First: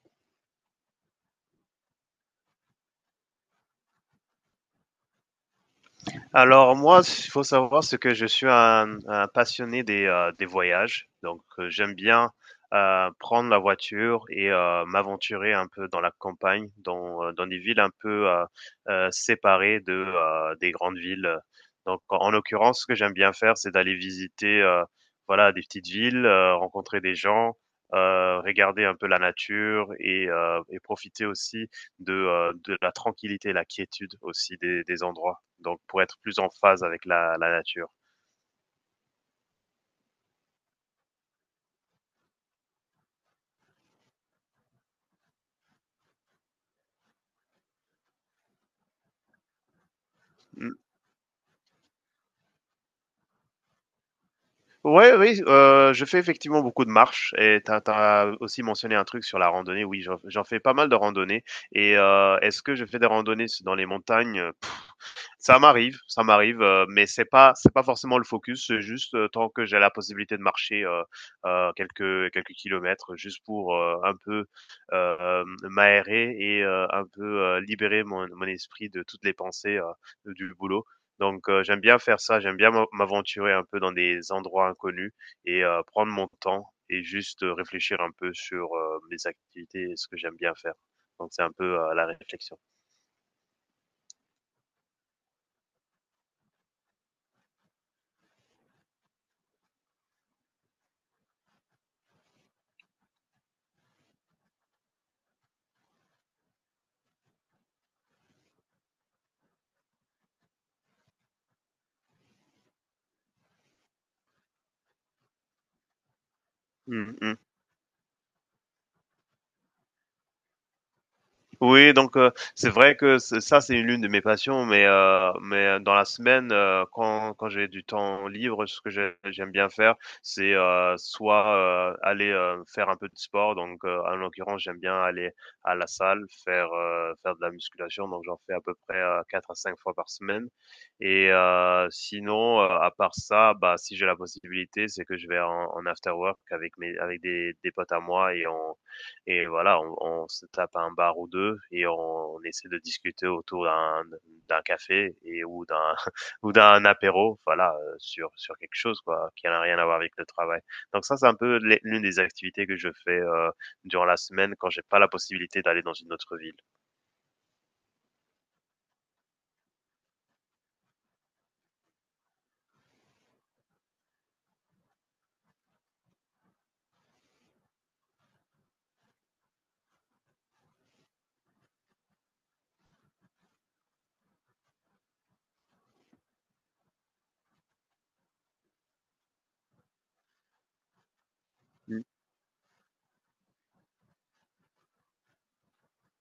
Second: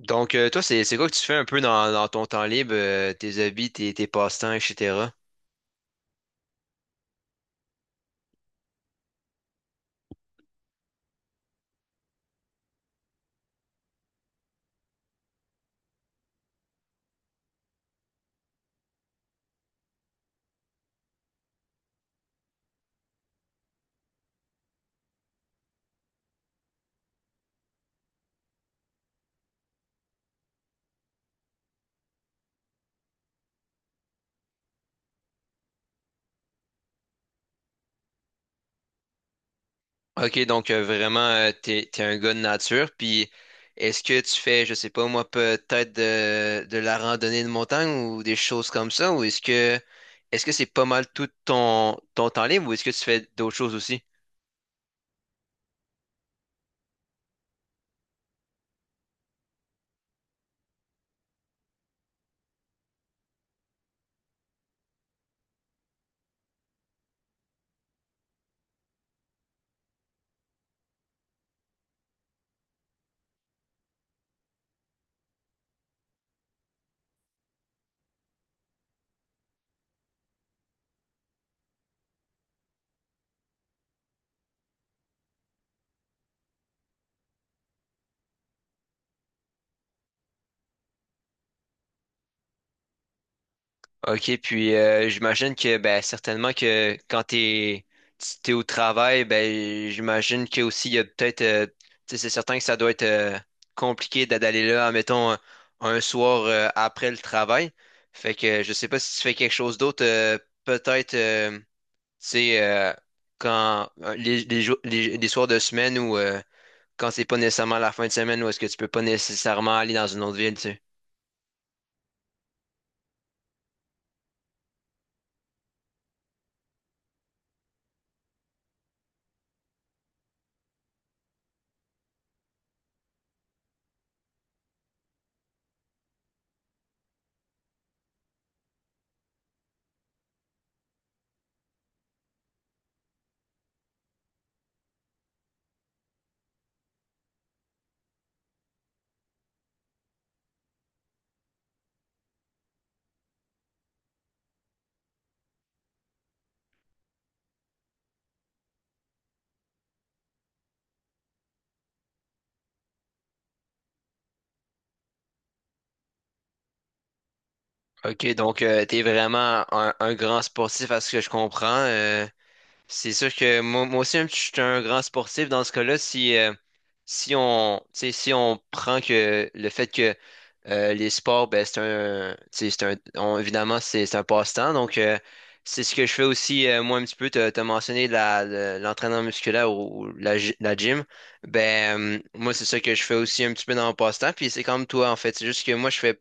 Donc, toi, c'est quoi que tu fais un peu dans ton temps libre, tes hobbies, tes passe-temps, etc. Alors moi, il faut savoir c'est que je suis un passionné des voyages, donc j'aime bien prendre la voiture et m'aventurer un peu dans la campagne, dans des villes un peu séparées des grandes villes. Donc en l'occurrence, ce que j'aime bien faire, c'est d'aller visiter voilà, des petites villes, rencontrer des gens, regarder un peu la nature et et profiter aussi de la tranquillité et la quiétude aussi des endroits donc pour être plus en phase avec la nature. Ok, donc, vraiment, t'es un gars de nature. Puis, est-ce que tu fais, je sais pas moi, peut-être de la randonnée de montagne ou des choses comme ça, ou est-ce que c'est pas mal tout ton temps libre, ou est-ce que tu fais d'autres choses aussi? Oui, oui, je fais effectivement beaucoup de marches et tu as, aussi mentionné un truc sur la randonnée. Oui, j'en fais pas mal de randonnées. Et est-ce que je fais des randonnées dans les montagnes? Ça m'arrive, mais c'est pas forcément le focus, c'est juste, tant que j'ai la possibilité de marcher, quelques kilomètres juste pour, un peu, m'aérer et un peu, libérer mon esprit de toutes les pensées, du boulot. Donc j'aime bien faire ça, j'aime bien m'aventurer un peu dans des endroits inconnus et prendre mon temps et juste, réfléchir un peu sur, mes activités et ce que j'aime bien faire. Donc c'est un peu, la réflexion. OK, puis, j'imagine que ben certainement que quand t'es au travail, ben j'imagine que aussi il y a peut-être, tu sais, c'est certain que ça doit être, compliqué d'aller là, admettons, un soir, après le travail. Fait que je sais pas si tu fais quelque chose d'autre, peut-être, tu sais, quand, les soirs de semaine ou, quand c'est pas Mmh. nécessairement la fin de semaine ou est-ce que tu peux pas nécessairement aller dans une autre ville, tu sais. Oui, donc c'est vrai que c ça, c'est l'une de mes passions, mais dans la semaine, quand j'ai du temps libre, ce que j'aime bien faire, c'est, soit, aller, faire un peu de sport, donc en l'occurrence, j'aime bien aller à la salle, faire, faire de la musculation, donc j'en fais à peu près, 4 fois par semaine à 5 fois par semaine et sinon, à part ça, bah, si j'ai la possibilité, c'est que je vais en after work avec mes avec des potes à moi et voilà, on se tape à un bar ou deux et on essaie de discuter autour d'un café et ou d'un ou d'un apéro, voilà, sur quelque chose quoi, qui n'a rien à voir avec le travail. Donc ça, c'est un peu l'une des activités que je fais durant la semaine quand j'ai pas la possibilité d'aller dans une autre ville. OK, donc, t'es vraiment un grand sportif à ce que je comprends. C'est sûr que moi, moi aussi, je suis un grand sportif dans ce cas-là. Si on, tu sais, si on prend que le fait que, les sports, ben, c'est un, tu sais, c'est un, évidemment, c'est un passe-temps. Donc, c'est ce que je fais aussi, moi, un petit peu. T'as mentionné l'entraînement musculaire ou la gym. Mm, Ben, moi, c'est ça que je fais aussi un petit peu dans mon passe-temps. Puis c'est comme toi, en fait. C'est juste que moi, je fais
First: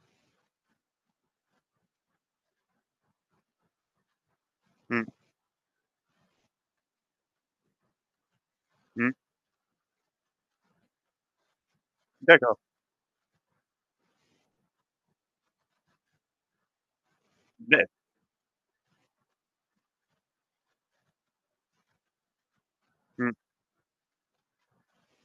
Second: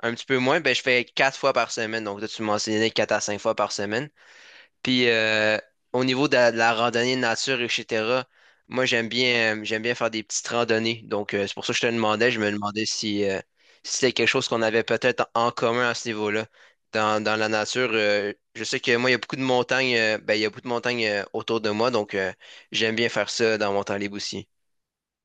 un petit peu moins, ben, je fais quatre fois par semaine. Donc, là, tu mentionnais quatre à cinq fois par semaine. mm, Puis, au niveau de la randonnée de nature, etc., moi, mm. J'aime bien faire des petites randonnées. Donc, c'est pour ça que je te demandais, je me D'accord. demandais si c'était quelque chose qu'on avait peut-être en commun à ce niveau-là. Dans la Mais, nature, je sais que moi, il y a beaucoup de montagnes, ben, il y a beaucoup de montagnes, autour de moi. Donc, j'aime bien faire mm. ça dans mon temps libre aussi.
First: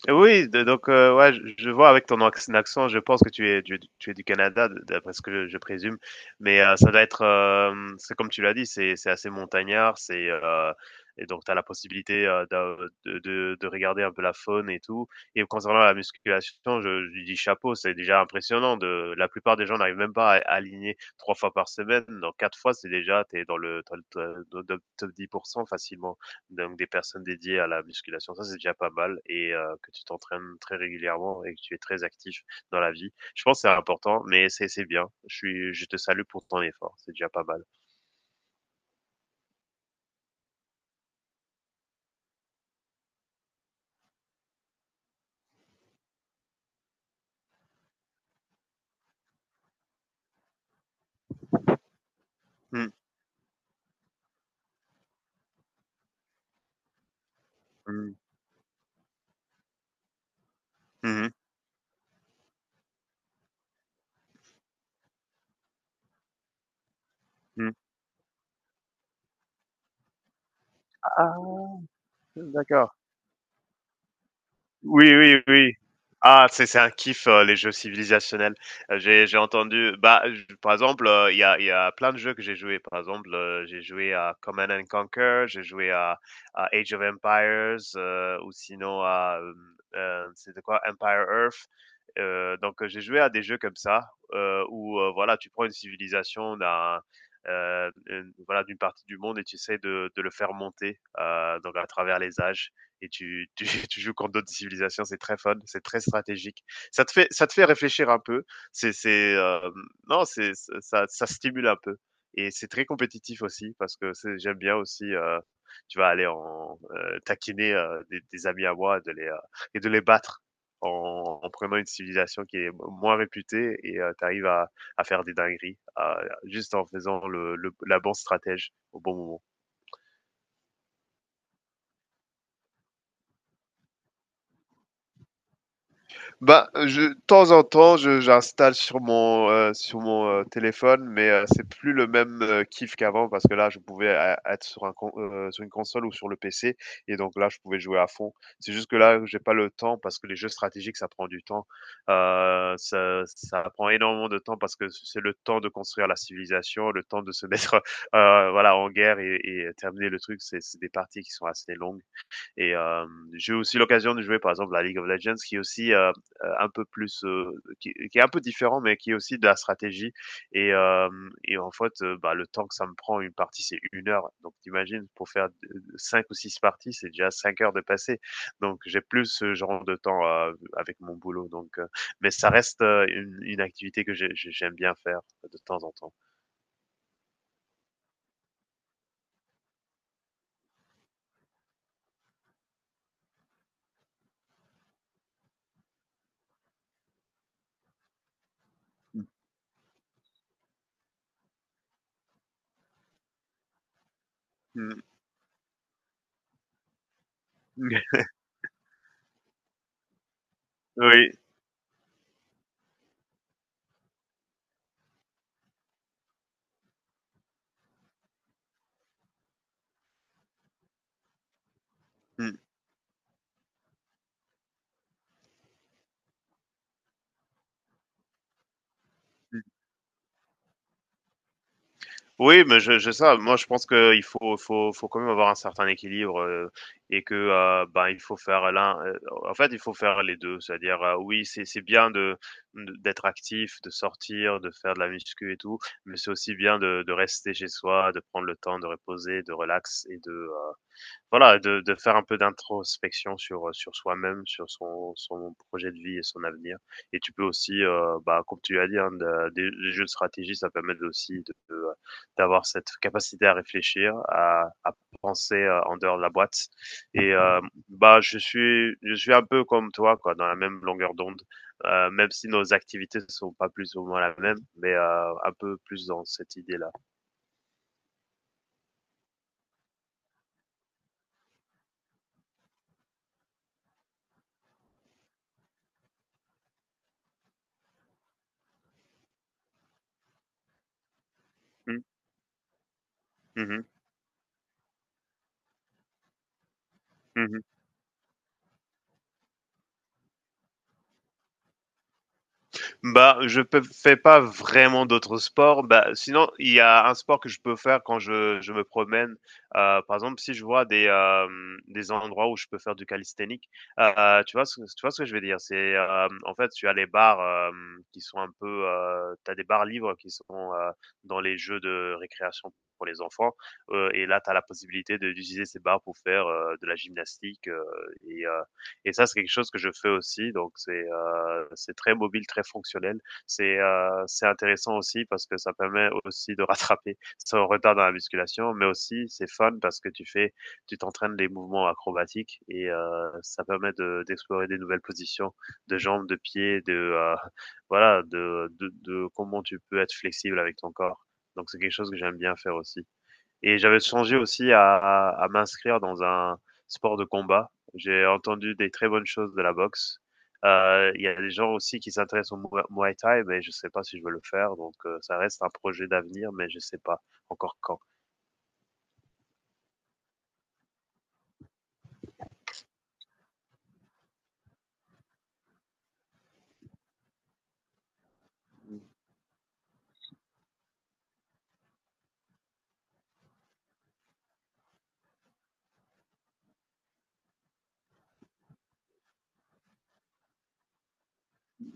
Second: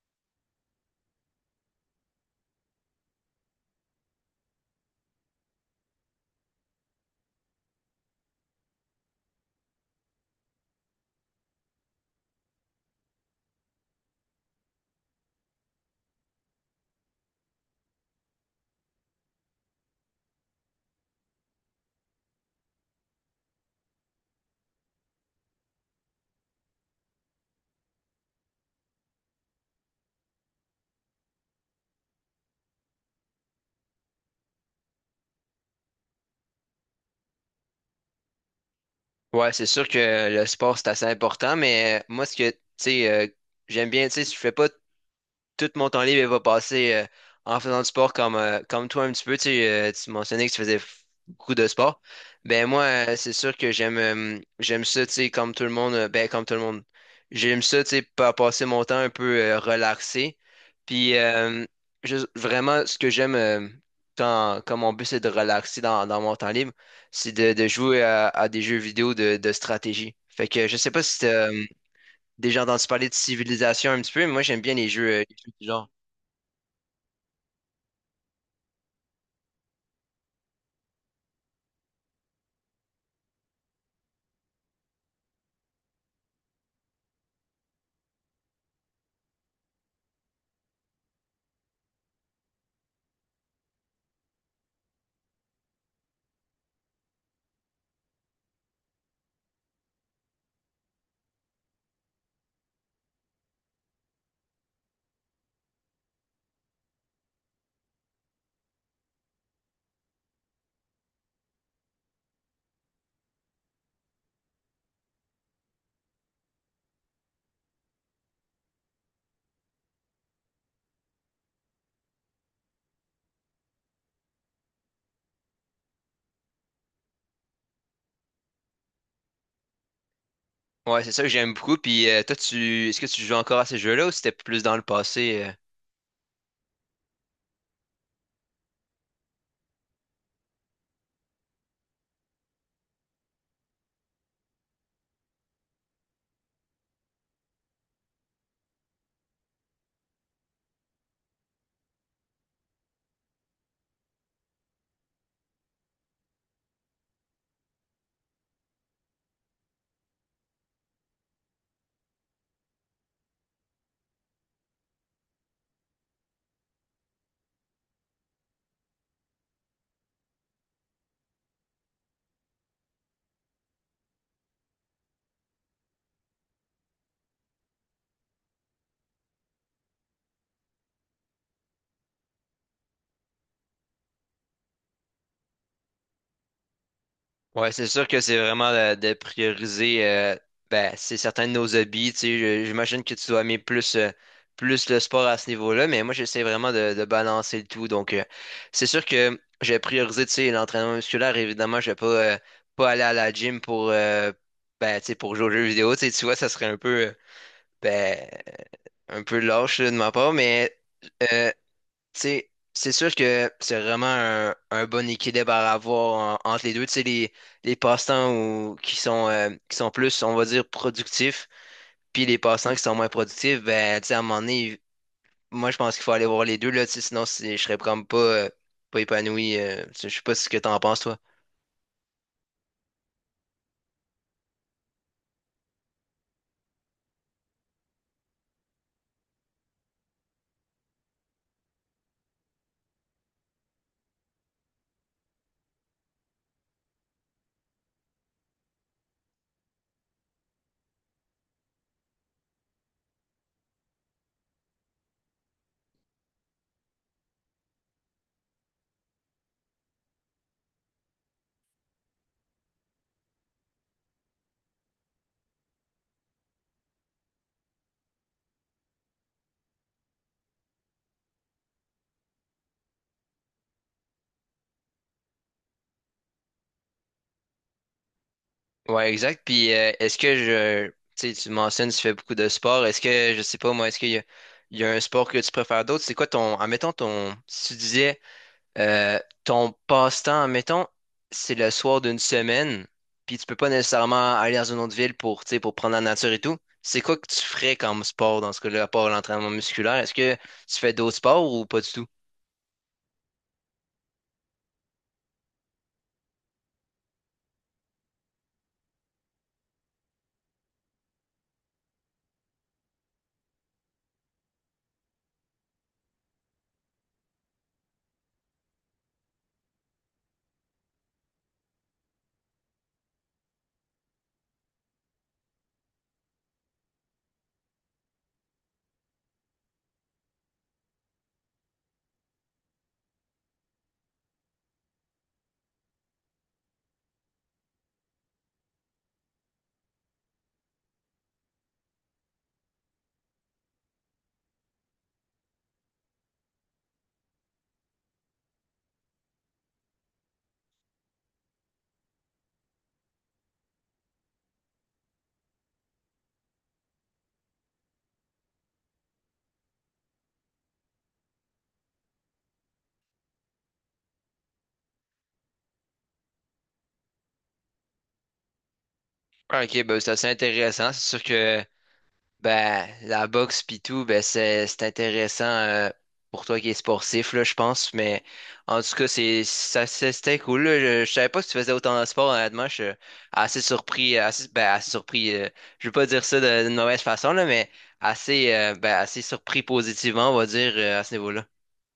Oui, donc ouais, je vois avec ton accent, je pense que tu es du Canada, d'après ce que je présume. Mais ça doit être, c'est comme tu l'as dit, c'est assez montagnard, c'est et donc tu as la possibilité de regarder un peu la faune et tout. Et concernant la musculation, je dis chapeau, c'est déjà impressionnant. De la plupart des gens n'arrivent même pas à aligner 3 fois par semaine. Donc 4 fois, c'est déjà t'es dans dans le top 10% facilement donc des personnes dédiées à la musculation. Ça, c'est déjà pas mal et que tu t'entraînes très régulièrement et que tu es très actif dans la vie. Je pense que c'est important, mais c'est bien. Je te salue pour ton effort, c'est déjà pas mal. Ouais, c'est sûr que le sport, c'est assez important, mais, moi, ce que, tu sais, j'aime bien, tu sais, je fais pas tout mon temps libre il va passer, en faisant du sport comme toi un petit peu. Sais, tu mentionnais que tu faisais beaucoup de sport. Ben moi, Mmh. C'est sûr que j'aime ça, tu sais, comme tout le monde. Ben, comme tout le monde. J'aime ça, tu sais, Mmh. Passer mon temps un peu, relaxé. Puis, Mmh. Juste vraiment, ce que j'aime, quand mon but, c'est de relaxer dans mon temps libre, c'est de Mmh. jouer à des jeux vidéo de stratégie. Fait que je sais pas si t'as, Ah! déjà entendu D'accord. parler de civilisation un petit peu, mais moi j'aime bien Oui, les oui, jeux du oui. genre. Ah, c'est un kiff, les jeux civilisationnels. J'ai entendu bah, j par exemple, il y a plein de jeux que j'ai joué. Par exemple, j'ai joué à Command and Conquer, j'ai joué à Age of Empires, ou sinon à, c'était quoi? Empire Earth. Donc j'ai joué à des jeux comme ça, où, voilà, tu prends une civilisation une voilà, d'une partie du monde et tu essaies de le faire monter, donc à travers les âges et tu joues contre d'autres civilisations. C'est très fun, c'est très stratégique. Ça te fait réfléchir un peu. C'est, c'est, euh, non, ça stimule un peu. Et c'est très compétitif aussi parce que j'aime bien aussi. Tu vas aller en taquiner des amis à moi et de les battre en prenant une civilisation qui est moins réputée et tu arrives à faire des dingueries juste en faisant la bonne stratège au bon moment. Ouais, c'est ça que j'aime beaucoup. Puis, toi, tu est-ce que tu joues encore à ces jeux-là ou c'était plus dans le passé? Bah, je de temps en temps, je j'installe sur mon téléphone, mais, c'est plus le même, kiff qu'avant parce que là, je pouvais ê être sur une console ou sur le PC et donc là, je pouvais jouer à fond. C'est juste que là, j'ai pas le temps parce que les jeux stratégiques, ça prend du temps. Ça prend énormément de temps parce que c'est le temps de construire la civilisation, le temps de se mettre, voilà, en guerre et terminer le truc. C'est des parties qui sont assez longues. Et j'ai eu aussi l'occasion de jouer par exemple la League of Legends qui est aussi un peu plus qui est un peu différent mais qui est aussi de la stratégie et euh, et en fait bah, le temps que ça me prend une partie c'est 1 heure donc t'imagines pour faire 5 ou 6 parties c'est déjà 5 heures de passé donc j'ai plus ce genre de temps avec mon boulot donc mais ça reste une activité que j'aime bien faire de temps en temps. Ouais, c'est sûr que c'est vraiment, prioriser, ben, c'est certains de nos hobbies. Tu sais, j'imagine que tu dois aimer plus le sport à ce niveau-là, mais moi j'essaie vraiment de balancer le tout. Donc, c'est sûr Mm. que j'ai priorisé, tu sais, l'entraînement musculaire, évidemment, je vais pas aller à la gym pour, ben, tu sais, pour jouer aux jeux vidéo. Tu sais, tu vois, ça serait un peu, ben, un peu lâche là, de ma part, mais. Oui. euh, Tu sais, c'est sûr que c'est vraiment un bon équilibre à avoir entre les deux. Tu sais, les passe-temps qui sont plus, on va dire, productifs, puis les Mm. passe-temps qui sont moins productifs, ben, tu sais, à un moment donné, moi, je pense qu'il faut aller voir les deux, là, tu sais, sinon, je serais comme pas épanoui. Tu sais, je sais pas ce que t'en penses, toi. Oui, mais je ça. Moi, je pense qu'il faut quand même avoir un certain équilibre et que ben, il faut faire l'un. En fait, il faut faire les deux. C'est-à-dire, oui, c'est bien de d'être actif, de sortir, de faire de la muscu et tout, mais c'est aussi bien de rester chez soi, de prendre le temps de reposer, de relax et de voilà, de faire un peu d'introspection sur, sur soi-même, sur son projet de vie et son avenir et tu peux aussi, bah, comme tu l'as dit, hein, de des les jeux de stratégie, ça permet de aussi d'avoir cette capacité à réfléchir, à penser, en dehors de la boîte et bah, je suis un peu comme toi, quoi, dans la même longueur d'onde, même si nos activités ne sont pas plus ou moins la même, mais un peu plus dans cette idée-là. Ouais, exact. Puis, tu sais, tu mentionnes, tu fais beaucoup de sport. Est-ce que, je sais pas, moi, est-ce qu'il y a, il y a un sport que tu préfères d'autres? C'est quoi ton, admettons, ton, si tu disais, ton passe-temps, mettons, c'est le soir Mmh. d'une semaine, puis tu peux Mmh pas mh. nécessairement aller dans une autre ville pour, tu sais, pour prendre la nature et tout. C'est quoi que tu Mmh. ferais comme sport dans ce cas-là, à part l'entraînement musculaire? Est-ce que tu fais d'autres sports ou pas du tout? Bah, fais pas vraiment d'autres sports. Bah, sinon, il y a un sport que je peux faire quand je me promène. Par exemple, si je vois des endroits où je peux faire du calisthénique, tu vois tu vois ce que je veux dire? C'est, en fait, tu as les bars qui sont un peu, tu des bars libres qui sont dans les jeux de récréation pour les enfants. Et là, tu as la possibilité d'utiliser ces bars pour faire de la gymnastique et euh, et ça, c'est quelque chose que je fais aussi. Donc, c'est très mobile, très fonctionnel. C'est intéressant aussi parce que ça permet aussi de rattraper son retard dans la musculation, mais aussi c'est fun parce que tu fais, tu t'entraînes des mouvements acrobatiques et ça permet de d'explorer des nouvelles positions de jambes, de pieds, de voilà, de comment tu peux être flexible avec ton corps. Donc c'est quelque chose que j'aime bien faire aussi. Et j'avais songé aussi à m'inscrire dans un sport de combat. J'ai entendu des très bonnes choses de la boxe. Il y a des gens aussi qui s'intéressent au Muay Thai, mais je sais pas si je veux le faire, donc ça reste un projet d'avenir, mais je sais pas encore quand. Ah, ok, ben, c'est assez intéressant. C'est sûr que ben, la boxe pis tout, ben c'est intéressant, pour toi qui es sportif, là, je pense. Mais en tout cas, c'était cool, là. Je savais pas que tu faisais autant de sport, honnêtement. Je suis assez surpris. Je veux pas dire ça d'une mauvaise façon, là, mais assez surpris positivement, on va dire, à ce niveau-là.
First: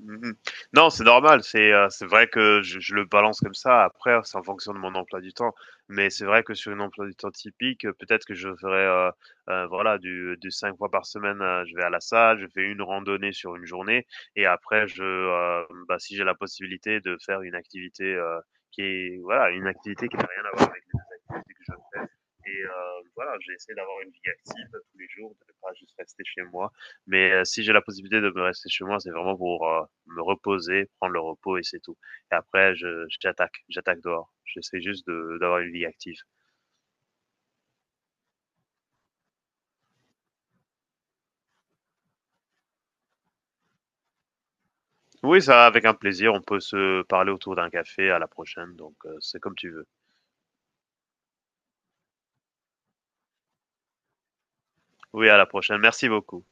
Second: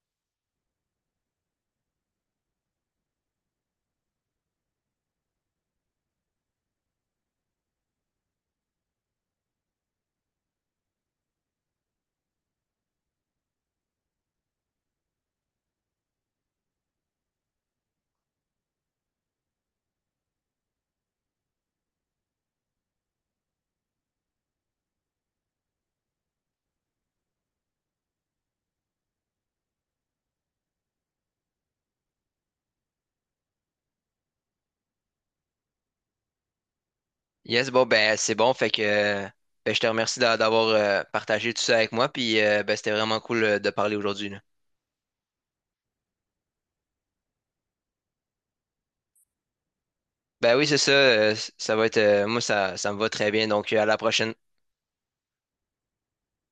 Mmh. Non, c'est normal, c'est vrai que je le balance comme ça. Après, c'est en fonction de mon emploi du temps. Mais c'est vrai que sur une emploi du temps typique, peut-être que je ferai voilà du 5 fois par semaine, je vais à la salle, je fais une randonnée sur une journée et après je, bah, si j'ai la possibilité de faire une activité, qui est voilà, une activité qui n'a rien à voir avec l'activité que je et voilà, j'ai essayé d'avoir une vie active tous les jours, de ne pas juste rester chez moi. Mais si j'ai la possibilité de me rester chez moi, c'est vraiment pour me reposer, prendre le repos et c'est tout. Et après, j'attaque dehors. J'essaie juste d'avoir une vie active. Yes, bon ben c'est bon, fait que, ben, je te remercie d'avoir, partagé tout ça avec moi, puis, ben c'était vraiment cool, de parler aujourd'hui, là. Oui, ça, avec un plaisir. On peut se parler autour d'un café à la prochaine. Donc, c'est comme tu veux. Ben oui, c'est ça. Ça va être. Moi, ça me va très bien. Donc, à la prochaine. Oui, à la prochaine. Merci beaucoup.